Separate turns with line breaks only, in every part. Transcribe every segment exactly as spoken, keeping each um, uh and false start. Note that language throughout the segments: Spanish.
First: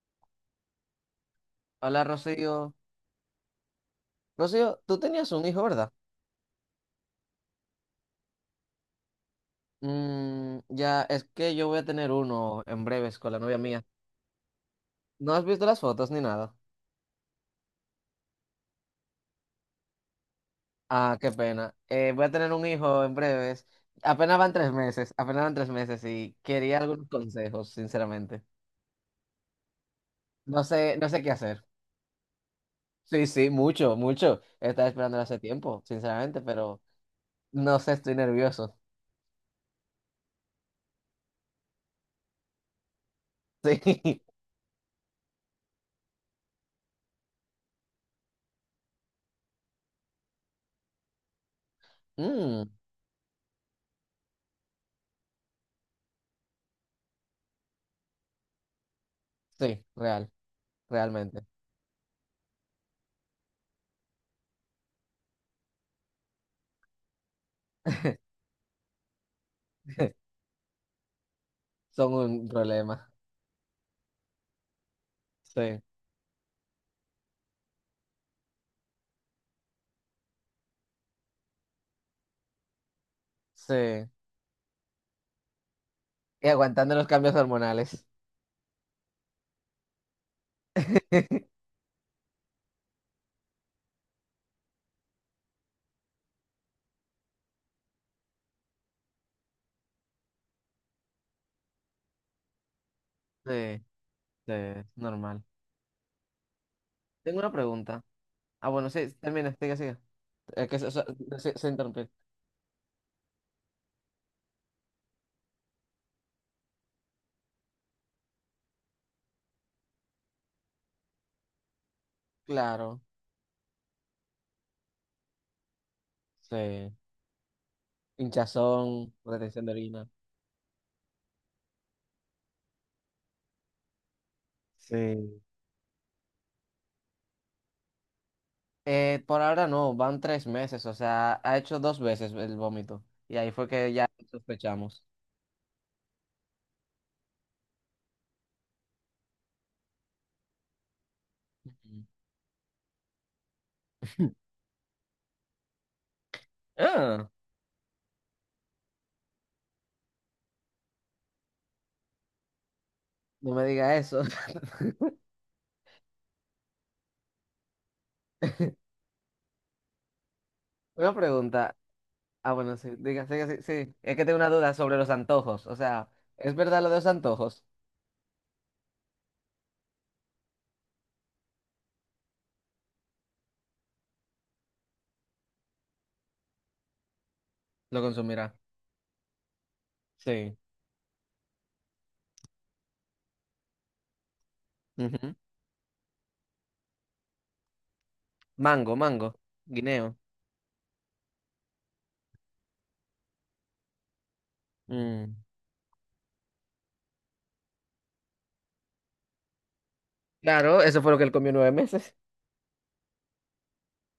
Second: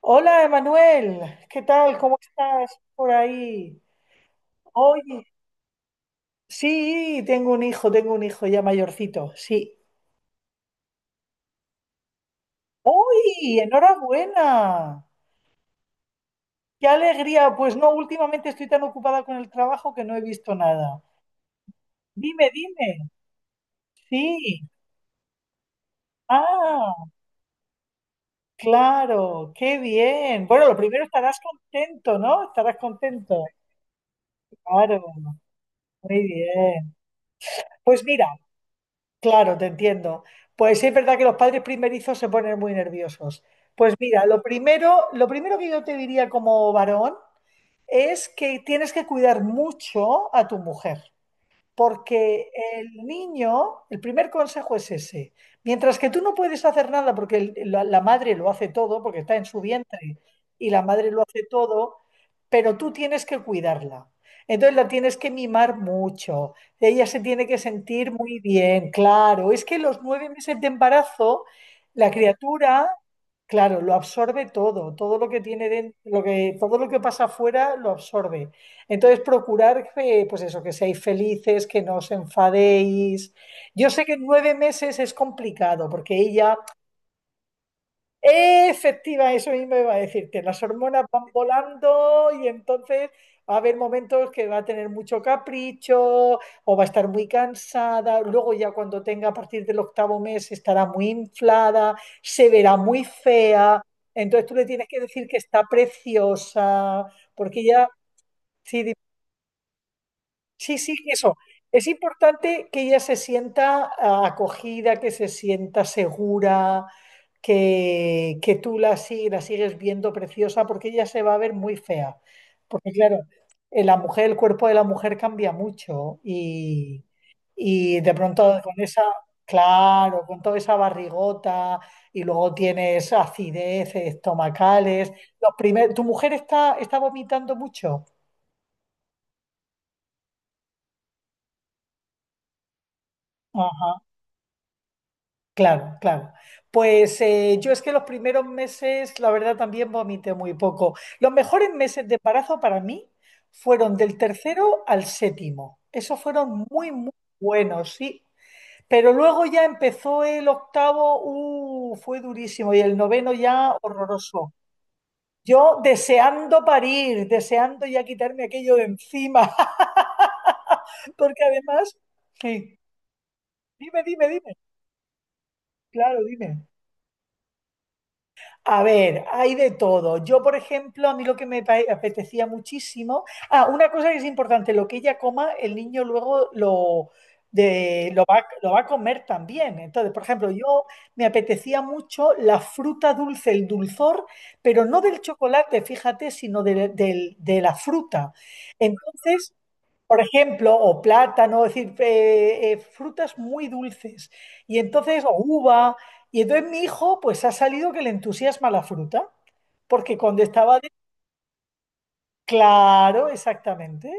Hola, Emanuel, ¿qué tal?
Hola,
¿Cómo estás
Rocío.
por ahí?
Rocío, tú
Oye,
tenías un hijo, ¿verdad?
sí, tengo un hijo, tengo un hijo ya mayorcito, sí.
Mm, ya, es que yo voy a tener uno en breves con la novia
¡Uy!
mía.
¡Enhorabuena!
¿No has visto las fotos ni nada?
¡Qué alegría! Pues no, últimamente estoy tan ocupada con el trabajo que no he visto nada.
Ah, qué pena. Eh, voy a
Dime,
tener un hijo
dime.
en breves. Apenas van
Sí.
tres meses, apenas van tres meses, y quería
Ah,
algunos consejos, sinceramente.
claro, qué bien.
No
Bueno, lo
sé,
primero
no sé qué
estarás
hacer.
contento, ¿no? Estarás
Sí,
contento.
sí, mucho, mucho. Estaba
Claro,
esperando hace tiempo,
muy
sinceramente, pero
bien.
no sé,
Pues
estoy
mira.
nervioso.
Claro, te entiendo. Pues sí es verdad que los padres primerizos se ponen muy nerviosos. Pues
Sí.
mira, lo primero, lo primero que yo te diría como varón es que tienes que cuidar mucho a tu mujer porque
Mm,
el niño, el primer consejo es ese. Mientras que tú no puedes hacer nada porque el- la, la madre lo hace todo, porque está en su
sí,
vientre
real,
y la madre lo hace
realmente.
todo, pero tú tienes que cuidarla. Entonces la tienes que mimar mucho. Ella se tiene que sentir muy bien, claro. Es que los nueve meses de embarazo, la
Son un
criatura,
problema.
claro, lo absorbe todo, todo lo que tiene
Sí.
dentro, lo que, todo lo que pasa afuera lo absorbe. Entonces, procurar, eh, pues eso, que seáis felices, que no os enfadéis.
Sí.
Yo sé que nueve meses es complicado, porque
Y
ella,
aguantando los cambios hormonales.
eh, efectiva, eso mismo iba a decirte, las hormonas van volando y entonces va a haber momentos que va a tener mucho capricho o va a estar muy cansada. Luego ya cuando tenga a partir del octavo mes estará muy inflada, se verá muy
Sí,
fea. Entonces
sí,
tú le
es
tienes que decir que
normal.
está preciosa,
Tengo una
porque ella...
pregunta. Ah, bueno,
Sí,
sí, termina, sigue, sigue. Es
sí,
que se,
sí,
se,
eso.
se- se
Es
interrumpió.
importante que ella se sienta ah, acogida, que se sienta segura, que, que tú la, sig- la sigues viendo preciosa, porque ella se va a ver muy fea. Porque
Claro,
claro, eh, la mujer, el cuerpo de la mujer cambia mucho
sí.
y, y de pronto con esa,
Hinchazón, retención de orina.
claro, con toda esa barrigota y luego tienes acidez estomacales.
Sí.
Los primer- ¿tu mujer está, está vomitando mucho?
Eh, por ahora no, van tres meses, o sea, ha hecho dos veces el vómito. Y ahí fue que
Ajá.
ya sospechamos.
Claro, claro. Pues eh, yo es que los primeros meses, la verdad, también vomité muy poco. Los mejores
Ujú.
meses de embarazo para mí fueron del tercero al séptimo. Esos fueron muy, muy
Ah,
buenos, sí. Pero luego ya empezó el octavo, uh, fue durísimo, y el noveno
no me
ya
diga eso.
horroroso. Yo deseando parir, deseando ya quitarme aquello de encima,
Una
porque
pregunta.
además,
Ah, bueno,
sí,
sí, diga, sí, sí, sí.
dime,
Es que
dime,
tengo una
dime,
duda sobre los antojos. O sea,
claro,
¿es
dime.
verdad lo de los antojos?
A ver, hay de todo. Yo, por ejemplo, a mí lo que me apetecía muchísimo. Ah, una cosa que es importante, lo que ella coma, el niño luego lo,
Lo
de, lo va,
consumirá.
lo va a comer también. Entonces, por ejemplo,
Sí.
yo me apetecía mucho la fruta dulce, el dulzor, pero no del
Ujú.
chocolate, fíjate, sino de, del- de la fruta.
Mango, mango,
Entonces,
guineo.
por ejemplo, o plátano, es decir, eh, eh, frutas muy dulces. Y entonces, o
Mm.
uva. Y entonces mi hijo, pues ha salido que le entusiasma la fruta, porque cuando estaba
Claro,
de...
eso fue lo que él comió nueve meses.
Claro, exactamente.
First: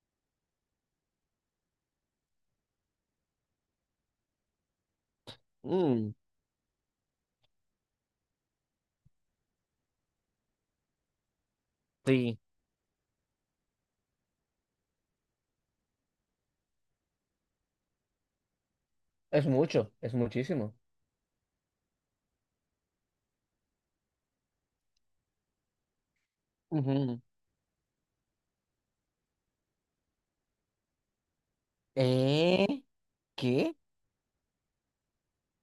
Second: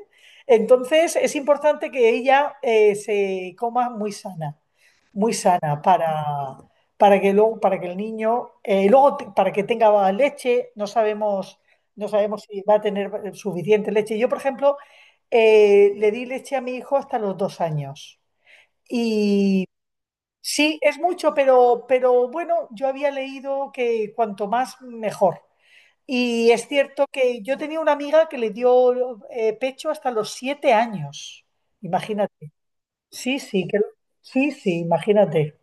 Entonces es importante que ella eh, se coma muy sana muy sana
Mm.
para, para que luego, para que el niño, eh, luego te- para que tenga leche, no sabemos, no
Sí.
sabemos si va a tener suficiente leche. Yo, por ejemplo, eh, le di leche a mi hijo hasta los dos años.
Es
Y
mucho, es muchísimo.
sí, es mucho, pero, pero bueno, yo había leído que cuanto más, mejor. Y es cierto
Ujú.
que yo tenía una amiga que le dio eh, pecho hasta los siete años. Imagínate.
¿Eh?
Sí, sí,
¿Qué?
que, sí, sí, imagínate.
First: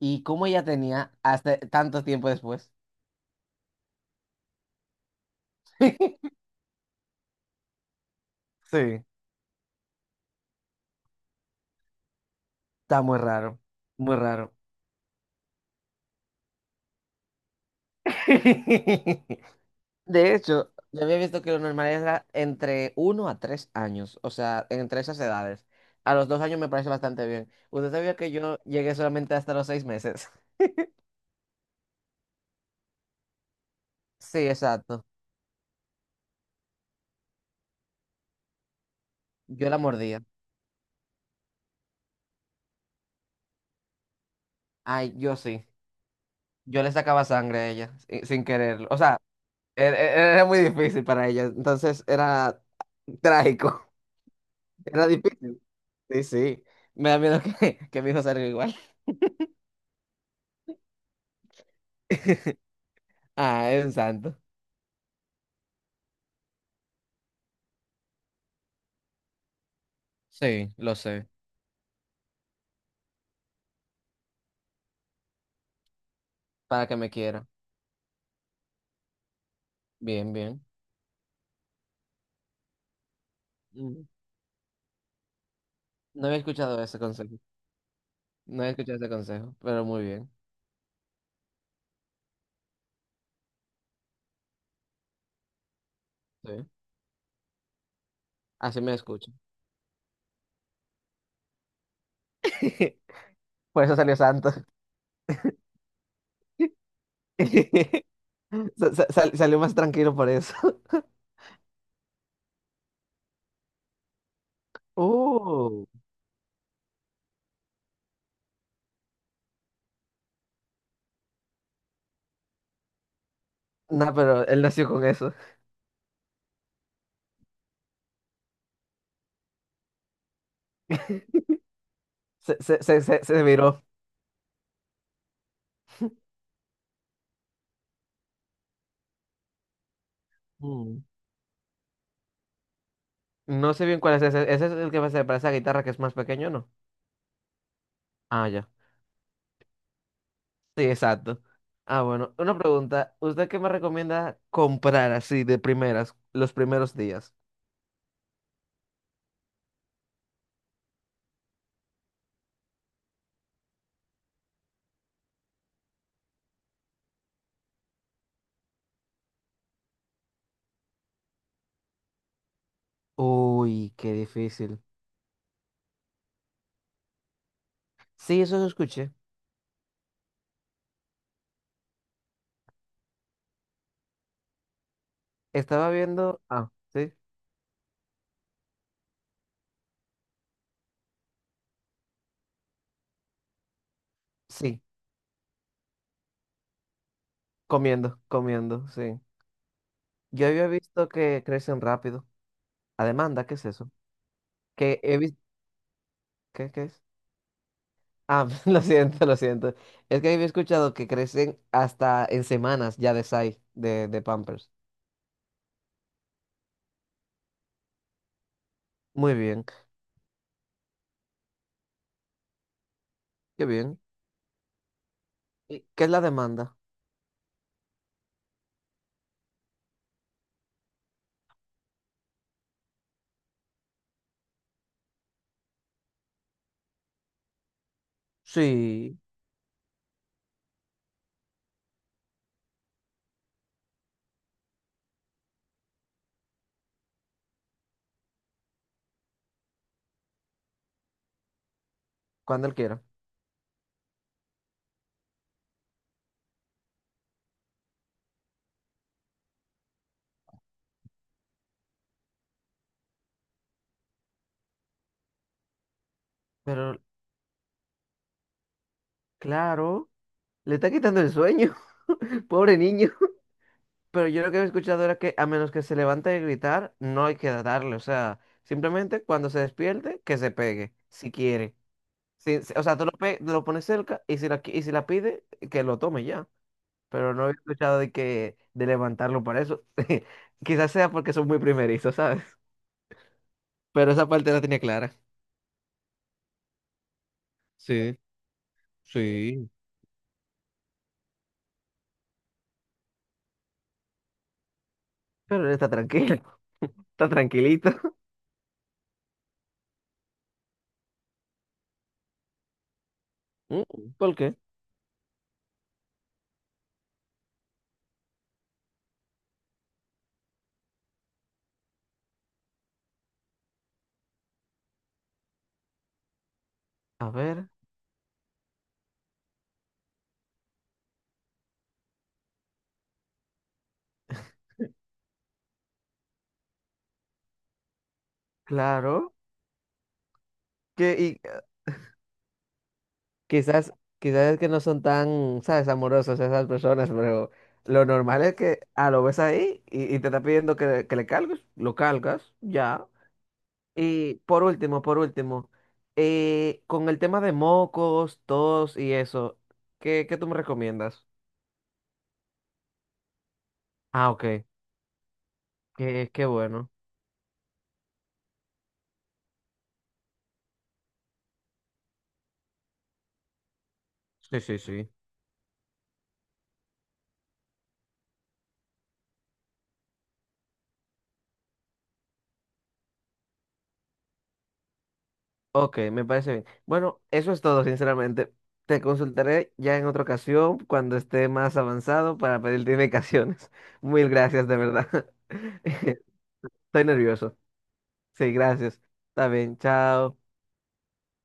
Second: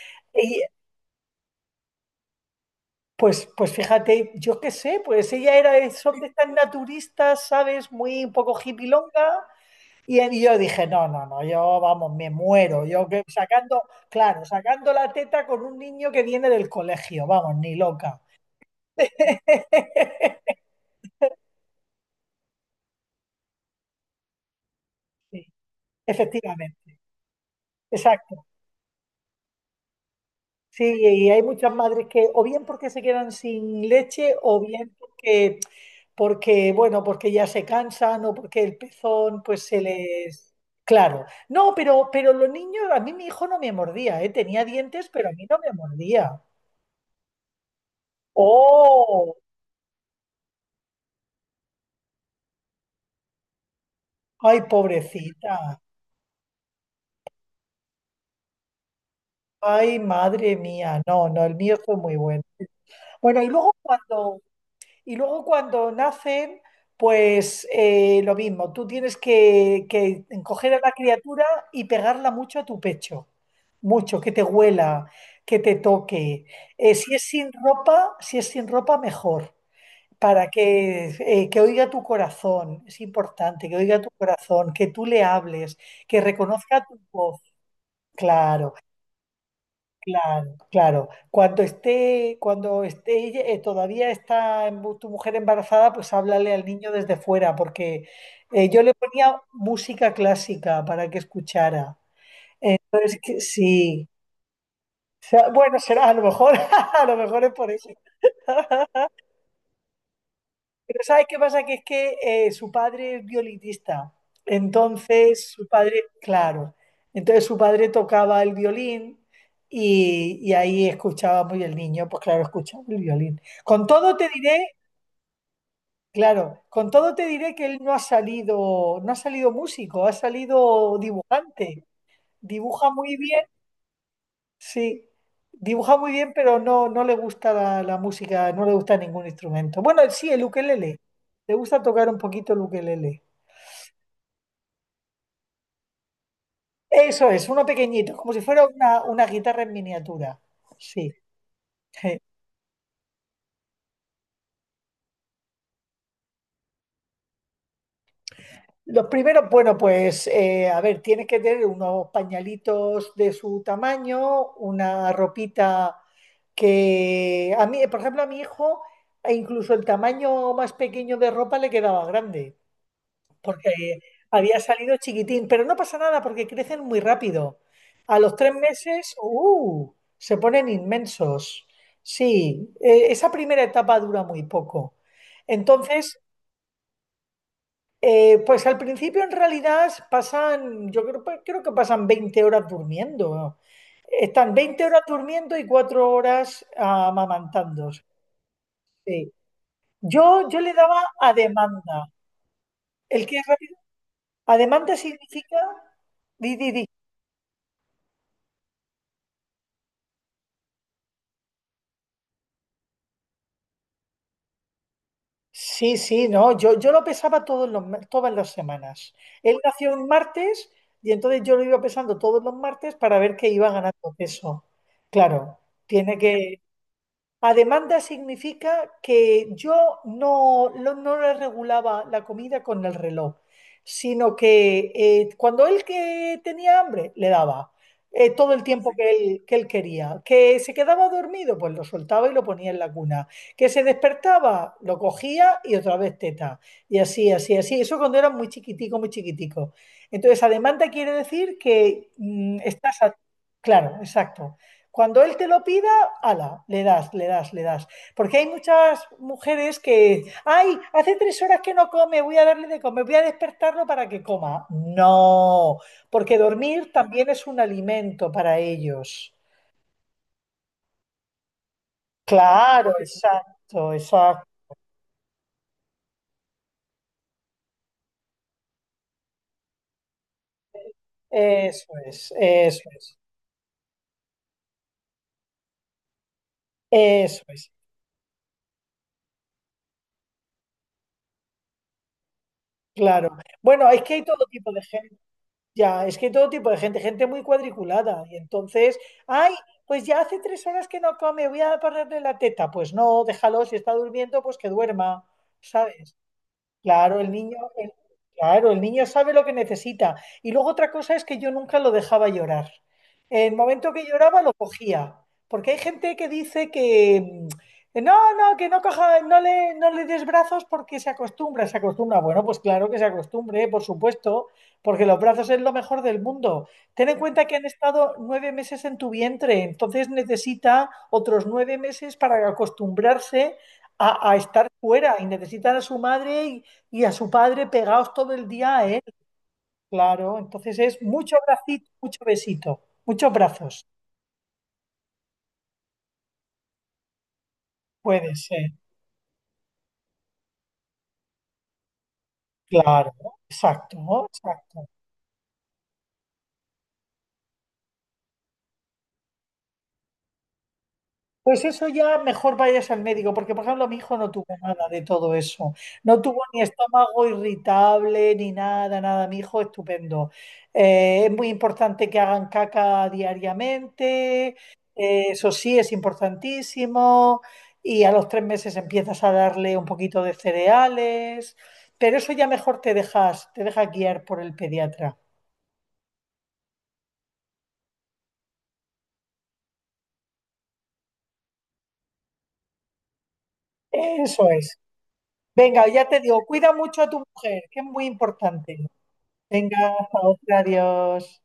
¿Y cómo ella tenía hasta tanto tiempo después?
Pues, pues fíjate, yo qué sé, pues ella era de, son de estas naturistas, ¿sabes? Muy un poco
Sí,
hippilonga. Y, y yo dije, no, no, no, yo vamos, me muero.
está
Yo
muy
que
raro,
sacando,
muy
claro,
raro.
sacando la teta con un niño que viene del colegio, vamos, ni loca.
De hecho, yo había visto que lo normal era entre uno a tres años, o sea, entre esas
Sí,
edades. A los dos años me parece
efectivamente,
bastante bien. ¿Usted sabía que
exacto.
yo llegué solamente hasta los seis meses?
Sí, y hay muchas madres que o bien porque se quedan sin leche
Sí,
o bien
exacto.
porque, porque bueno, porque ya se cansan o porque el pezón pues
Yo la
se
mordía.
les... Claro, no, pero, pero los niños, a mí mi hijo no me mordía, ¿eh? Tenía dientes,
Ay,
pero a
yo
mí no
sí.
me mordía.
Yo le sacaba sangre a ella, si- sin quererlo. O sea,
¡Oh!
er- er- era muy difícil para ella, entonces era trágico.
¡Ay,
Era difícil.
pobrecita!
Sí, sí. Me da miedo que, que mi hijo salga igual.
¡Ay, madre mía! No, no, el mío fue muy bueno. Bueno, y
Ah,
luego
es un santo.
cuando... Y luego cuando nacen, pues eh, lo mismo, tú tienes que, que
Sí,
coger a la
lo sé.
criatura y pegarla mucho a tu pecho, mucho, que te huela, que te toque.
Para
Eh,
que me
si es
quiera.
sin ropa, si es sin ropa, mejor,
Bien,
para
bien.
que, eh, que oiga tu corazón, es importante, que oiga
Mm.
tu corazón, que tú le hables, que
No había escuchado
reconozca
ese
tu
consejo.
voz,
No había
claro.
escuchado ese consejo, pero muy bien.
Claro, claro. Cuando esté, cuando esté ella- eh, todavía está embu- tu mujer embarazada, pues háblale al
Sí.
niño desde fuera, porque eh,
Así
yo le
me escucho.
ponía música clásica para que escuchara. Pero es que
Por eso
sí.
salió santo.
O sea, bueno, será a lo mejor, a lo mejor es por eso.
Sa- sa- sal- salió más tranquilo por eso.
Pero ¿sabes qué pasa? Que es que eh, su padre es violinista. Entonces, su
Uh.
padre, claro, entonces su padre tocaba el violín y, y ahí escuchábamos y el niño, pues claro, escuchaba el violín. Con
No,
todo te
pero él
diré,
nació con eso.
claro, con todo te diré que él no ha salido, no ha salido músico, ha salido dibujante.
Se, se,
Dibuja
se,
muy
se,
bien,
se viró.
sí, dibuja muy bien, pero no, no le gusta la, la música, no le gusta ningún instrumento. Bueno, sí, el ukelele.
Mm.
Le gusta tocar un poquito el ukelele.
No sé bien cuál es ese. ¿Ese es el que se parece a la guitarra que es más pequeño, no?
Eso es, uno pequeñito, como si
Ah,
fuera
ya.
una, una guitarra en miniatura.
Sí,
Sí.
exacto. Ah,
Sí.
bueno. Una pregunta. ¿Usted qué me recomienda comprar así de primeras, los primeros días?
Los primeros, bueno, pues eh, a ver, tienes que tener unos pañalitos de su tamaño, una ropita que a mí, por ejemplo, a mi hijo, e incluso el tamaño más pequeño de ropa le quedaba grande,
Uy,
porque
qué
había
difícil.
salido chiquitín, pero no pasa nada porque crecen muy rápido. A los
Sí,
tres
eso lo escuché.
meses, ¡uh! Se ponen inmensos. Sí, eh, esa primera etapa dura muy poco.
Estaba
Entonces,
viendo. Ah, sí.
eh, pues al principio en realidad pasan, yo creo, pues, creo que pasan veinte horas durmiendo. Están
Sí,
veinte horas durmiendo y cuatro horas amamantando.
comiendo, comiendo, sí.
Sí.
Yo
Yo, yo
había
le daba
visto
a
que crecen
demanda.
rápido. A
¿El qué es
demanda, ¿qué es
rápido?
eso?
A demanda
Que he visto.
significa... Di,
¿Qué,
di,
qué
di.
es? Ah, lo siento, lo siento. Es que había escuchado que crecen hasta en semanas ya de size, de, de Pampers.
Sí, sí, no, yo, yo lo pesaba todos los, ma- todas las semanas.
Muy
Él
bien,
nació un martes y entonces yo lo iba pesando todos los martes para ver que
qué
iba
bien.
ganando peso. Claro,
¿Y qué es
tiene
la
que,
demanda?
a demanda significa que yo no, lo- no le regulaba la comida con el reloj, sino que eh, cuando él que tenía hambre, le daba eh, todo el tiempo que
Sí,
él, que él quería. Que se quedaba dormido, pues lo soltaba y lo ponía en la cuna. Que se despertaba, lo cogía y otra vez teta. Y así, así, así. Eso cuando era muy chiquitico, muy chiquitico. Entonces, a demanda quiere decir que mm,
cuando él
estás...
quiera.
a- Claro, exacto. Cuando él te lo pida ala, le das, le das, le das. Porque hay muchas mujeres que, ay, hace tres horas que no come, voy a darle de comer, voy a despertarlo para que coma. No, porque dormir
Pero,
también es un alimento para ellos.
claro, le está quitando el sueño. Pobre
Claro,
niño.
exacto,
Pero yo lo que he
exacto.
escuchado era que a menos que se levante a gritar, no hay que darle. O sea, simplemente cuando se despierte, que se pegue, si quiere.
Eso es,
Si- si-
eso
o sea, tú lo,
es,
pe- lo pones cerca y si la, qui- y si la pide, que lo tome ya. Pero
eso
no he
es.
escuchado de que de levantarlo para eso. Quizás sea porque son muy primerizos, ¿sabes?
Claro. Bueno, es
Pero
que hay
esa
todo
parte la
tipo
tenía
de
clara.
gente. Ya, es que todo tipo de gente, gente muy
Sí,
cuadriculada. Y entonces, ay,
sí.
pues ya hace tres horas que no come, voy a ponerle la teta. Pues no, déjalo, si está durmiendo, pues que duerma,
Pero él está
¿sabes?
tranquilo.
Claro,
Está
el niño,
tranquilito.
el- claro, el niño sabe lo que necesita. Y luego otra cosa es que yo nunca lo dejaba llorar. El
Mm.
momento que
¿Por
lloraba lo
qué?
cogía, porque hay gente que dice que mm, que no, no, que no coja, no le, no le des brazos porque se acostumbra, se acostumbra. Bueno, pues claro que se acostumbre, por supuesto, porque los brazos es lo mejor del mundo. Ten en
A
cuenta que han
ver,
estado nueve meses en tu vientre, entonces necesita otros nueve meses para acostumbrarse a, a estar fuera y necesitan a su madre y a su padre pegados todo el día a él,
claro.
claro. Entonces es mucho bracito, mucho besito, muchos brazos.
Quizás, quizás es que no son tan, ¿sabes? Amorosos esas personas, pero lo
Puede
normal es
ser,
que, ah, lo ves ahí y, y te está pidiendo que, que le cargues, lo cargas, ya.
claro, exacto,
Y por
exacto.
último, por último, eh, con el tema de mocos, tos y eso, ¿qué, qué tú me recomiendas?
Pues eso ya mejor vayas al médico, porque por ejemplo mi hijo no
Ah,
tuvo
OK,
nada de todo eso. No
qué,
tuvo
qué
ni
bueno.
estómago irritable, ni nada, nada. Mi hijo estupendo. Eh, es muy importante que hagan caca diariamente,
Sí, sí, sí.
eh, eso sí es importantísimo. Y a los tres meses empiezas a darle un poquito de cereales, pero eso ya mejor te dejas, te dejas guiar por el pediatra.
OK, me parece bien. Bueno, eso es todo, sinceramente. Te consultaré ya en otra ocasión cuando esté más avanzado para pedirte indicaciones. Mil
Eso
gracias, de
es.
verdad.
Venga, ya te digo, cuida mucho
Estoy
a tu
nervioso.
mujer, que es muy
Sí,
importante.
gracias. Está bien,
Venga, hasta
chao.
otra, adiós.